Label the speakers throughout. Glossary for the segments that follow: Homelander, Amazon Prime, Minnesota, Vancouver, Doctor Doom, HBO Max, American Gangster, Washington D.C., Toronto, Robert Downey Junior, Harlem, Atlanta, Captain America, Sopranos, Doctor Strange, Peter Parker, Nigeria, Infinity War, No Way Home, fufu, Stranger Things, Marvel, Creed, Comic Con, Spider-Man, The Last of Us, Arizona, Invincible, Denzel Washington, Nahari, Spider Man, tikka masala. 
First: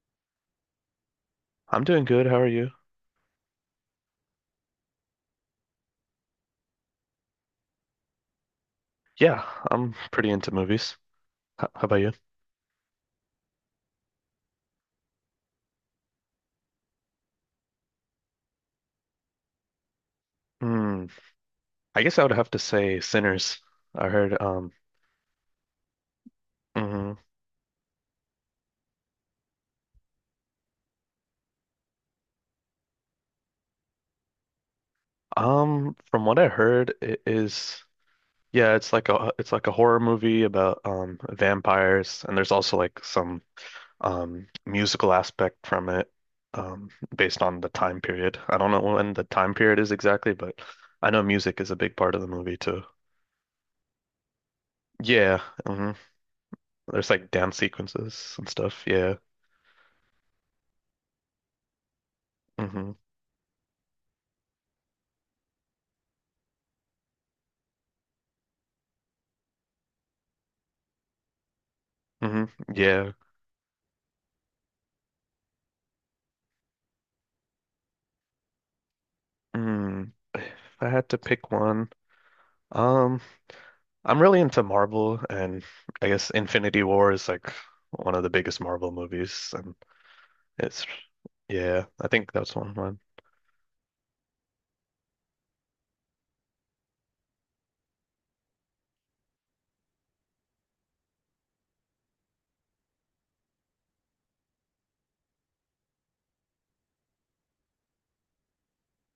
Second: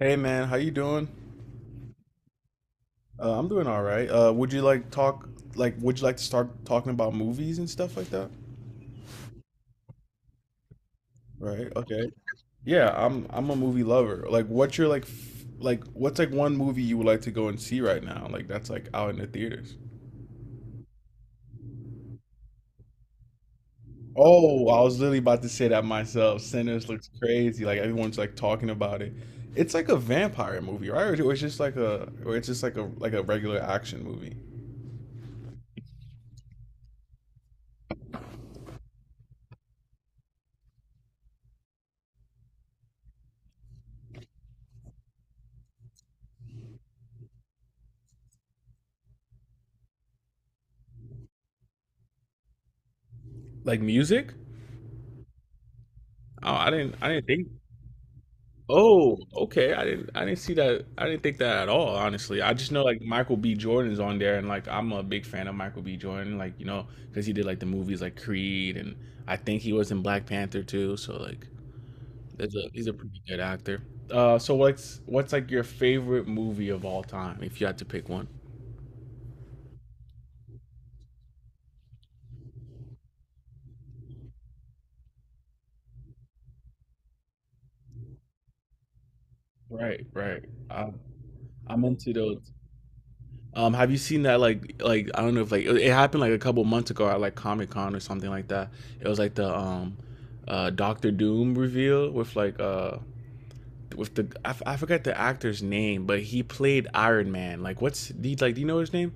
Speaker 1: Hey man, how you doing?
Speaker 2: I'm doing good. How are you?
Speaker 1: I'm doing all right. Would you like to start talking about movies and stuff like that?
Speaker 2: Yeah, I'm pretty into movies.
Speaker 1: Right.
Speaker 2: How about
Speaker 1: Okay.
Speaker 2: you?
Speaker 1: Yeah, I'm a movie lover. What's like one movie you would like to go and see right now? Like that's like out in the theaters.
Speaker 2: Hmm. I guess I would have to say Sinners. I heard
Speaker 1: Oh, I was literally about to say that myself. Sinners looks
Speaker 2: mhm.
Speaker 1: crazy. Like everyone's like talking about it. It's like a vampire movie, right? Or it's just like a regular action movie.
Speaker 2: From what I heard it is yeah, it's like a horror movie about vampires, and there's also like some musical aspect from it um based on the time period. I don't know when the time period is exactly, but I know music is a big part of the movie too.
Speaker 1: Like music?
Speaker 2: Yeah. Hmm.
Speaker 1: Oh, I didn't I
Speaker 2: There's
Speaker 1: didn't
Speaker 2: like
Speaker 1: think.
Speaker 2: dance sequences and stuff. Yeah.
Speaker 1: Oh, okay. I didn't see that. I didn't think that at all, honestly. I just know
Speaker 2: Hmm.
Speaker 1: like Michael B. Jordan's on there and like I'm a big fan of Michael B. Jordan, like, you know, because he did like the movies like Creed, and I think he was in Black Panther too, so like
Speaker 2: Hmm.
Speaker 1: there's a he's a
Speaker 2: Yeah.
Speaker 1: pretty good actor. So what's like your favorite movie of all time if you had to pick one?
Speaker 2: Mm. If I had to pick one, um, I'm really into Marvel, and I guess Infinity War is like one of the biggest Marvel movies, and
Speaker 1: Right, right.
Speaker 2: it's
Speaker 1: Um, I'm
Speaker 2: yeah, I
Speaker 1: into
Speaker 2: think
Speaker 1: those.
Speaker 2: that's one.
Speaker 1: Have you seen that like I don't know if like it happened like a couple months ago at like Comic Con or something like that? It was like the Doctor Doom reveal with like with the I, f- I forgot the actor's name, but he played Iron Man. Like what's he like Do you know his name?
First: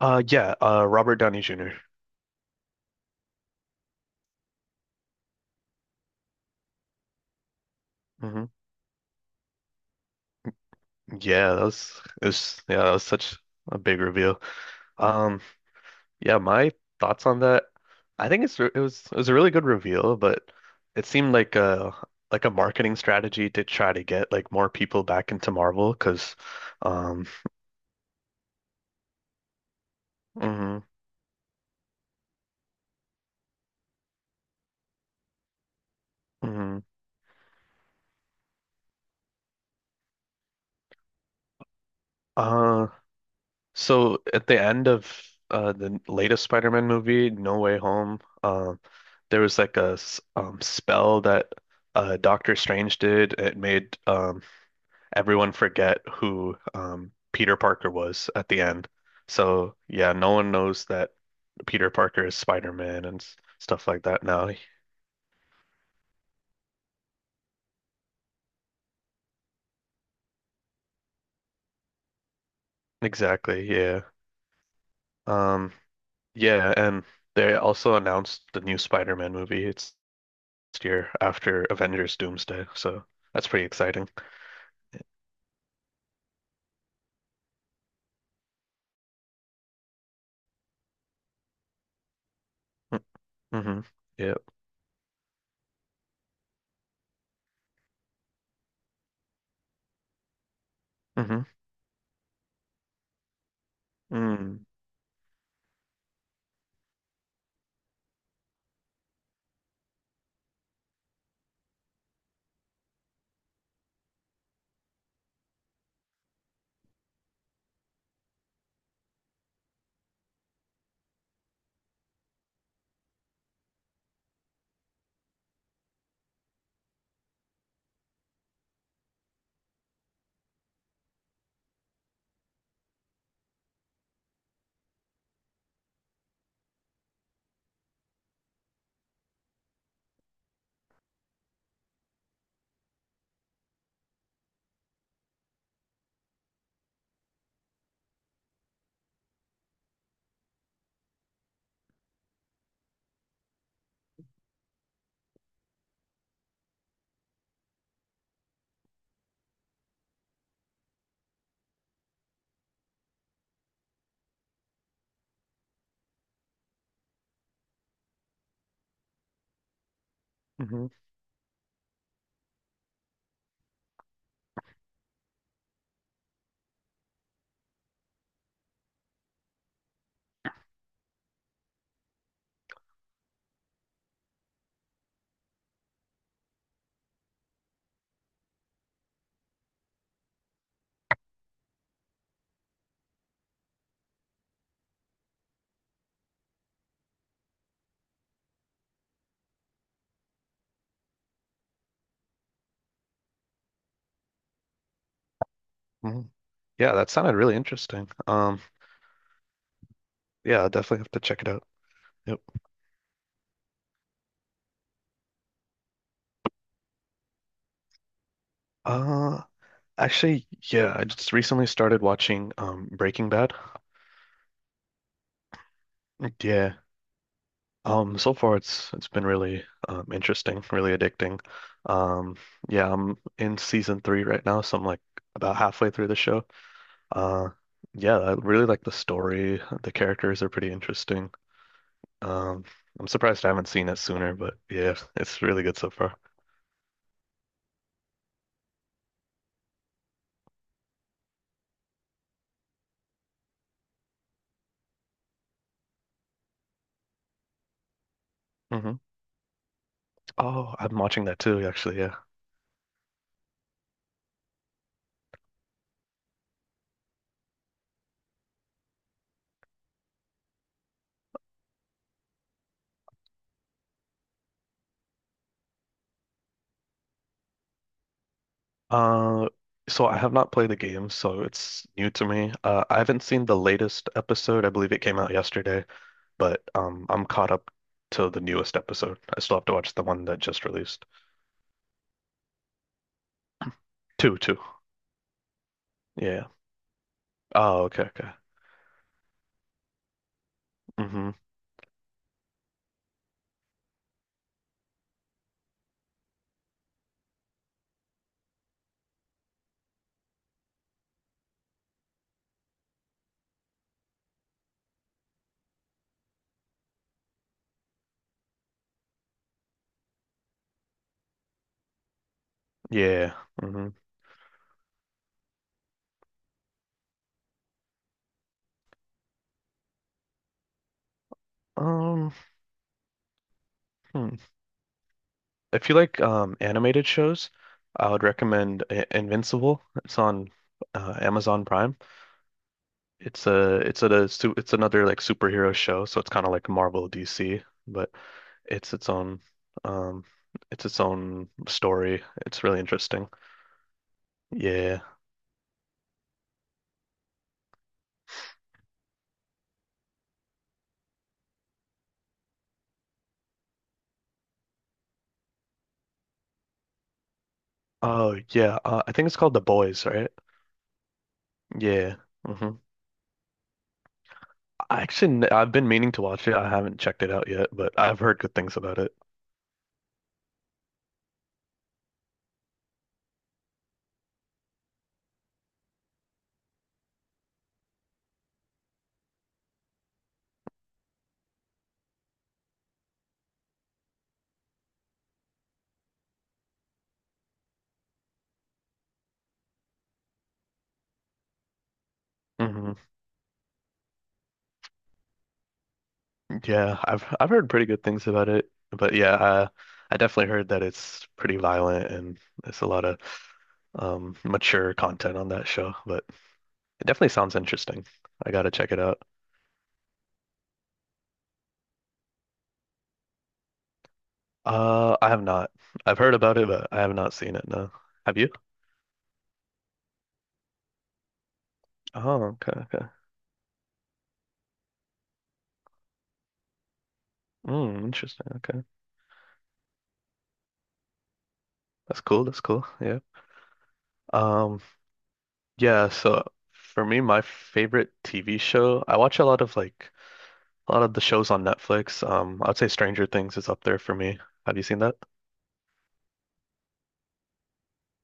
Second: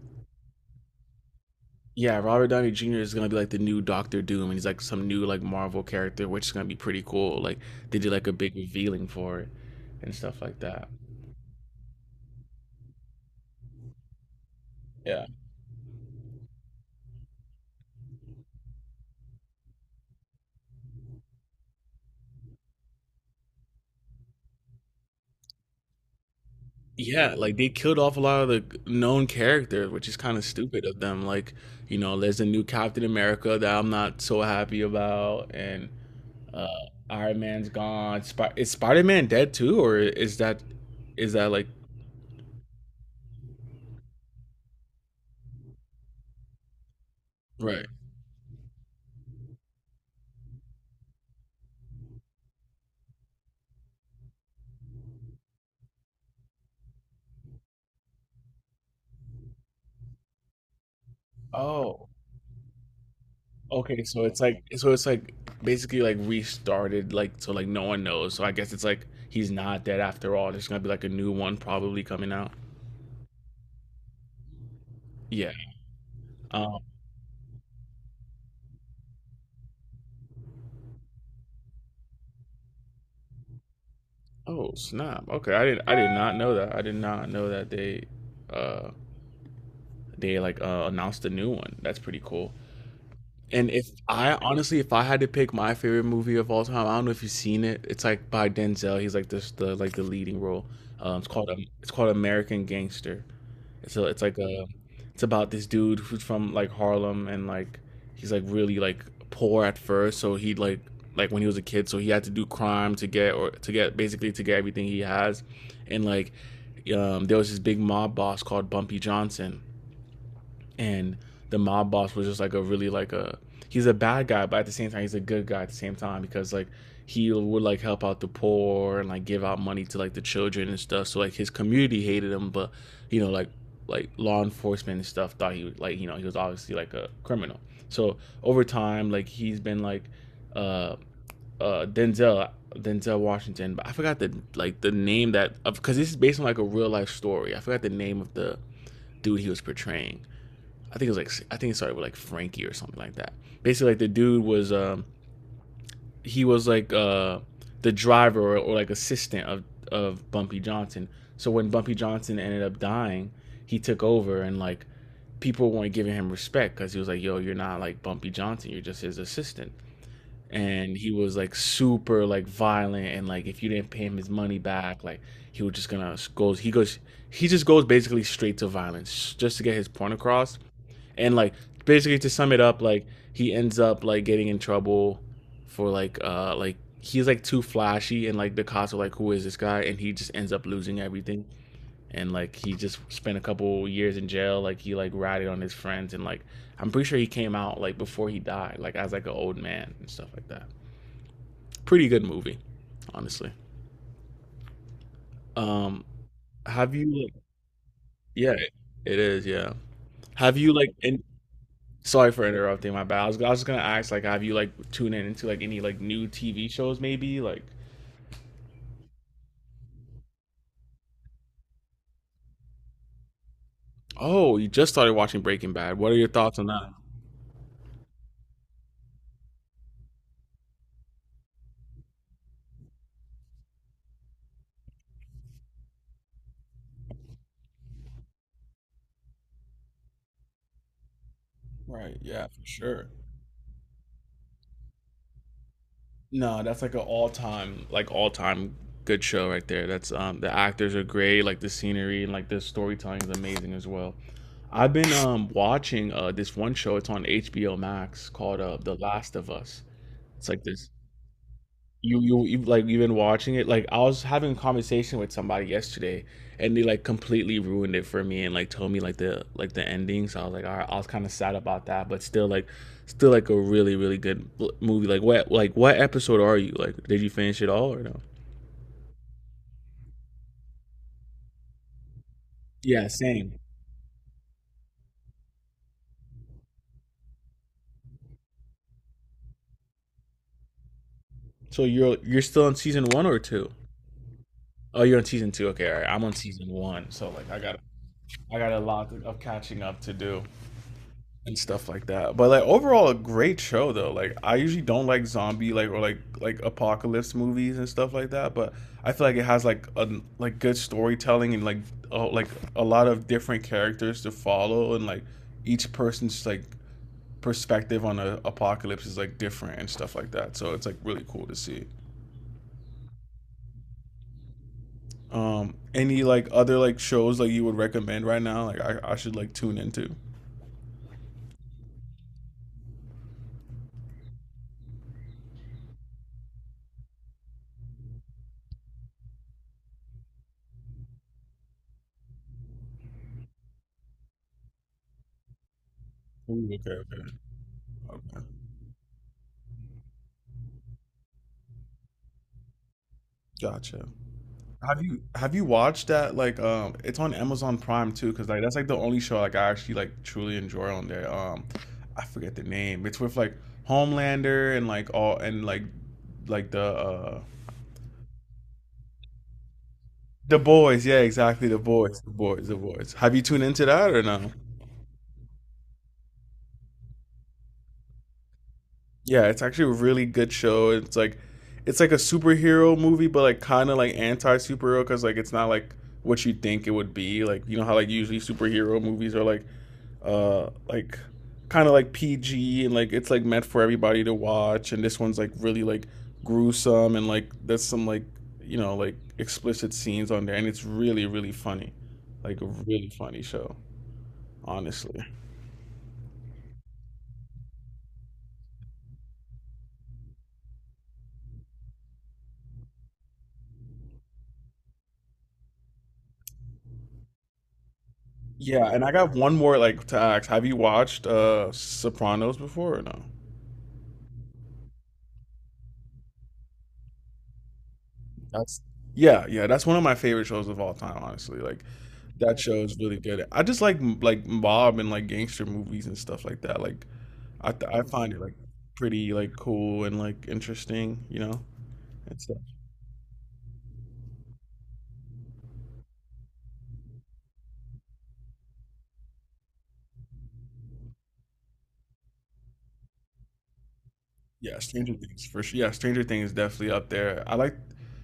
Speaker 2: Yeah, Robert Downey junior.
Speaker 1: Yeah, Robert Downey Jr. is gonna be like the new Doctor Doom, and he's like some new like Marvel character, which is gonna be pretty cool. Like they did like a
Speaker 2: Mm-hmm.
Speaker 1: big revealing for it and stuff like that.
Speaker 2: Yeah, that was yeah, that was such a big reveal.
Speaker 1: Yeah.
Speaker 2: Um, Yeah, my thoughts on that. I think it was a really good reveal, but it seemed like a marketing strategy to try to get like more people back into Marvel because um
Speaker 1: Yeah, like they killed off a lot of the known characters, which is kind of
Speaker 2: mhm,
Speaker 1: stupid of them. Like, you know, there's a new Captain America that I'm not so happy about, and uh
Speaker 2: mhm.
Speaker 1: Iron Man's gone. Is Spider Man dead too, or is that like,
Speaker 2: uh so at the end of the latest Spider-Man movie, No Way
Speaker 1: right?
Speaker 2: Home, there was like a spell that Doctor Strange did. It made everyone forget who, Peter Parker was at the end. So yeah, no one knows that Peter
Speaker 1: Oh,
Speaker 2: Parker is Spider-Man, and stuff like
Speaker 1: okay.
Speaker 2: that
Speaker 1: So it's
Speaker 2: now.
Speaker 1: like so it's like basically like restarted, like so like no one knows. So I guess it's like he's not dead after all. There's gonna be like a new one probably coming out.
Speaker 2: Exactly, yeah.
Speaker 1: Yeah.
Speaker 2: Um, yeah,
Speaker 1: um,
Speaker 2: and they also announced the new Spider-Man movie. It's next year after Avengers Doomsday, so that's pretty exciting.
Speaker 1: Oh snap! Okay, I did not know that. I did not know that uh, they like announced a new one. That's pretty cool.
Speaker 2: Mm.
Speaker 1: And
Speaker 2: Mm-hmm.
Speaker 1: if I
Speaker 2: Yeah.
Speaker 1: honestly, if I had to pick my favorite movie of all time, I don't know if you've seen it. It's like by Denzel. He's like the leading role.
Speaker 2: Mm-hmm.
Speaker 1: It's called American Gangster. So it's like
Speaker 2: Mm.
Speaker 1: a, it's about this dude who's from like Harlem and like he's like really like poor at first. So he like when he was a kid, so he had to do crime to get, or to get basically to get everything he has, and like there was this big mob boss called Bumpy Johnson, and the mob boss was just like a really like a, he's a bad guy, but at the same time he's a good guy at the same time because like he would like help out the poor and like give out money to like the children and stuff. So like his community hated him, but you know like law enforcement and stuff thought he was, like you know, he was obviously like a criminal. So over time like he's been like uh Denzel Washington, but I forgot the like the name that, because this is based on like a real life story. I forgot the name of the dude he was portraying. I think it started with like Frankie or something like that. Basically, like the dude was he was like the driver, or like assistant of Bumpy Johnson. So when Bumpy Johnson ended up dying, he took over and like people weren't giving him respect because he was like, "Yo, you're not like Bumpy Johnson. You're just his assistant."
Speaker 2: Hmm.
Speaker 1: And he was like super like violent, and like if you didn't pay him his money back, like he was just gonna goes he just goes basically straight to violence just to get his point across, and like basically to sum it up, like he ends up like getting in trouble for like he's like too flashy, and like the cops are like who is this guy, and he just ends up losing everything, and like he just spent a couple years in jail, like he like ratted on his friends, and like I'm pretty sure he came out like before he died like as like an old man and stuff like that. Pretty good movie, honestly. Um
Speaker 2: Hmm. Yeah,
Speaker 1: have
Speaker 2: that
Speaker 1: you like
Speaker 2: sounded really interesting.
Speaker 1: Yeah, it is, yeah. have
Speaker 2: Yeah, I'll
Speaker 1: you like
Speaker 2: definitely have to
Speaker 1: in,
Speaker 2: check it out.
Speaker 1: Sorry
Speaker 2: Yep.
Speaker 1: for interrupting. My bad. I was just gonna ask, like, have you like tuned in into like any like new TV shows, maybe? Like,
Speaker 2: Um Actually, yeah, I just recently started watching Breaking Bad.
Speaker 1: oh, you just started watching Breaking Bad. What are your thoughts on
Speaker 2: Yeah.
Speaker 1: that?
Speaker 2: So far it's been really interesting, really addicting. Um yeah, I'm in season three right now, so I'm like about halfway through the show. Uh yeah, I really like the story. The characters are pretty interesting.
Speaker 1: Right. Yeah,
Speaker 2: Um
Speaker 1: for
Speaker 2: I'm
Speaker 1: sure.
Speaker 2: surprised I haven't seen it sooner, but yeah, it's really good so far.
Speaker 1: No, that's like an all-time good show right there. That's The actors are great. Like the scenery and like the storytelling is amazing as well. I've been watching this one show. It's on HBO Max, called
Speaker 2: Hmm.
Speaker 1: The Last of Us. It's like
Speaker 2: Oh,
Speaker 1: this,
Speaker 2: I'm watching that too, actually, yeah.
Speaker 1: you like you've been watching it, like I was having a conversation with somebody yesterday and they like completely ruined it for me and like told me like the ending, so I was like all right, I was kind of sad about that, but still like a really really good movie. Like what episode are you like? Did you finish it all or no?
Speaker 2: Uh, so I have not played the game, so it's new to me. I
Speaker 1: Yeah,
Speaker 2: haven't seen the
Speaker 1: same.
Speaker 2: latest episode. I believe it came out yesterday, but I'm caught up to the newest episode. I still have to watch the one that just released.
Speaker 1: So you're still on season one or two?
Speaker 2: Two, two.
Speaker 1: Oh, you're on season two, okay, all right, I'm on
Speaker 2: Yeah.
Speaker 1: season one, so like i got
Speaker 2: Oh, okay, okay.
Speaker 1: i got a lot of catching up to do
Speaker 2: Mm-hmm.
Speaker 1: and stuff like that. But like overall, a great show though. Like I usually don't like zombie like or like apocalypse movies and stuff like that. But I feel like it has like a like good storytelling and like oh like a lot of different characters to follow and like each person's like perspective on a apocalypse is like different and stuff like that. So it's like really cool to see.
Speaker 2: Yeah. Mm-hmm.
Speaker 1: Any like other like shows like you would recommend right now? Like I should like tune into.
Speaker 2: Um, hmm. If you like animated shows, I would recommend I Invincible. It's on Amazon Prime. It's a, su It's another like superhero show, so it's kind of
Speaker 1: Ooh,
Speaker 2: like
Speaker 1: okay,
Speaker 2: Marvel
Speaker 1: okay,
Speaker 2: DC, but
Speaker 1: okay.
Speaker 2: it's its own um it's its own story. It's really interesting.
Speaker 1: Gotcha.
Speaker 2: Yeah.
Speaker 1: Have you watched that? Like, it's on Amazon Prime too, because like that's like the only show like I actually like truly enjoy on there. I forget the name. It's with like Homelander and like all and like
Speaker 2: Oh yeah. I think it's called The Boys, right?
Speaker 1: the boys. Yeah, exactly. The
Speaker 2: Yeah.
Speaker 1: boys. The boys. The
Speaker 2: Hmm.
Speaker 1: boys. Have you tuned into that or no?
Speaker 2: I've been meaning to watch it. I haven't checked it out yet, but I've heard good things about it.
Speaker 1: Yeah, it's actually a really good show. It's like a superhero movie, but like kind of like anti superhero, because like it's not like what you think it would be. Like you know how like usually superhero movies are like kind of like PG, and like it's like meant for everybody to watch, and this one's like really like gruesome and like there's some like you know like explicit scenes on there, and it's really really funny. Like a
Speaker 2: Hmm.
Speaker 1: really funny show, honestly.
Speaker 2: Yeah, I've heard pretty good things about it. But yeah, I definitely heard that it's pretty violent and there's a lot of mature content on that show, but it definitely sounds interesting. I gotta
Speaker 1: Yeah,
Speaker 2: check it
Speaker 1: and I
Speaker 2: out.
Speaker 1: got one more like to ask. Have you watched Sopranos before or no?
Speaker 2: I have not. I've heard about it, but I have not seen it, no. Have you?
Speaker 1: That's Yeah, yeah. That's one of my favorite shows of all time, honestly. Like
Speaker 2: Oh,
Speaker 1: that
Speaker 2: okay,
Speaker 1: show is
Speaker 2: okay.
Speaker 1: really good. I just like like mob and like gangster movies and stuff like that. Like I
Speaker 2: Mm,
Speaker 1: find it
Speaker 2: interesting.
Speaker 1: like
Speaker 2: Okay.
Speaker 1: pretty like cool and like interesting, you know,
Speaker 2: That's
Speaker 1: and
Speaker 2: cool.
Speaker 1: stuff.
Speaker 2: That's cool. Yeah. Um, yeah, so for me, my favorite TV show, I watch a lot of like a lot of the shows on Netflix. I'd say Stranger Things is up there for me. Have
Speaker 1: Yeah,
Speaker 2: you seen
Speaker 1: Stranger
Speaker 2: that?
Speaker 1: Things for sure. Yeah, Stranger Things definitely up there.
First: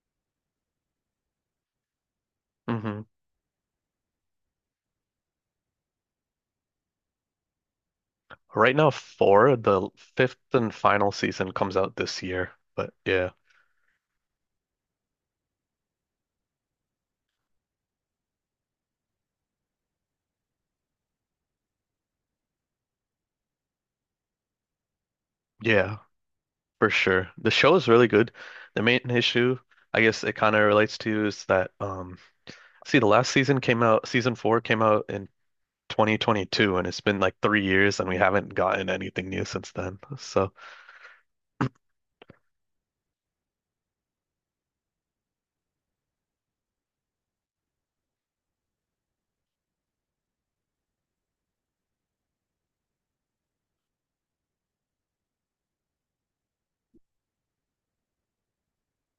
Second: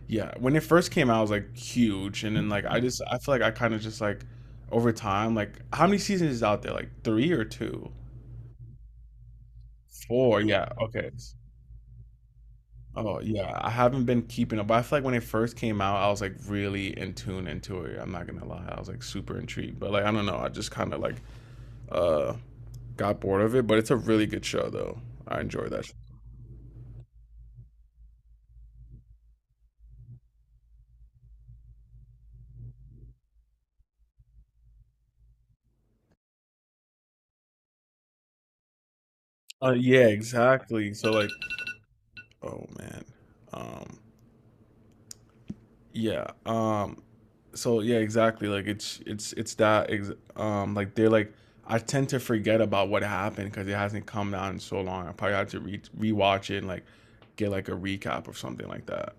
Speaker 1: Yeah, when it first came out, it was like huge, and then like
Speaker 2: Mm-hmm.
Speaker 1: I feel like I kind of just like over time, like how many seasons is out there? Like three or two,
Speaker 2: Right now, four, the fifth
Speaker 1: four? Yeah,
Speaker 2: and
Speaker 1: okay.
Speaker 2: final season comes out this year. But
Speaker 1: Oh
Speaker 2: yeah,
Speaker 1: yeah, I haven't been keeping up. But I feel like when it first came out, I was like really in tune into it. I'm not gonna lie, I was like super intrigued. But like I don't know, I just kind of like uh got bored of it, but it's a really good show though. I enjoy that show.
Speaker 2: yeah, for sure. The show is really good. The main issue, I guess it kind of relates to is that see, the last season came out, season four came out in 2022, and it's been like 3 years, and we haven't gotten anything new since then.
Speaker 1: Yeah,
Speaker 2: So,
Speaker 1: exactly. So like, oh man, um, yeah, um, exactly. Like it's it's that like they're like I tend to forget about what happened because it hasn't come down in so long. I probably have to re rewatch it and like get like a recap or something like that.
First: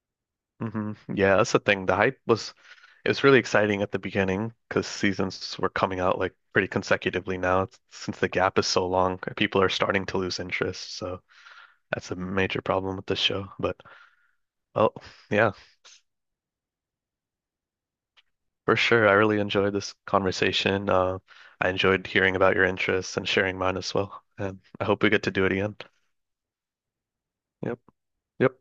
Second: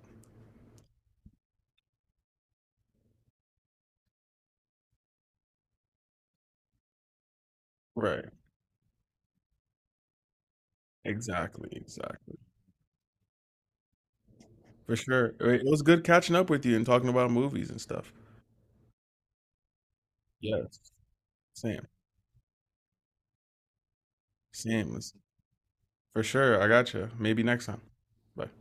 Speaker 2: hmm, yeah, that's the thing. The hype was, it was really exciting at the beginning because seasons were coming out like pretty consecutively. Now, since
Speaker 1: Right.
Speaker 2: the gap is so long, people are starting to lose interest. So
Speaker 1: Exactly.
Speaker 2: that's a
Speaker 1: Exactly.
Speaker 2: major problem with the show. But oh,
Speaker 1: For sure.
Speaker 2: yeah,
Speaker 1: It was good catching up with you and talking about movies and stuff.
Speaker 2: for sure. I really enjoyed this
Speaker 1: Yes.
Speaker 2: conversation. I
Speaker 1: Same.
Speaker 2: enjoyed hearing about your interests and sharing mine as well. And I
Speaker 1: Same.
Speaker 2: hope we get to do it again.
Speaker 1: For sure. I got you. Maybe next
Speaker 2: Yep.
Speaker 1: time. Bye.
Speaker 2: Yep.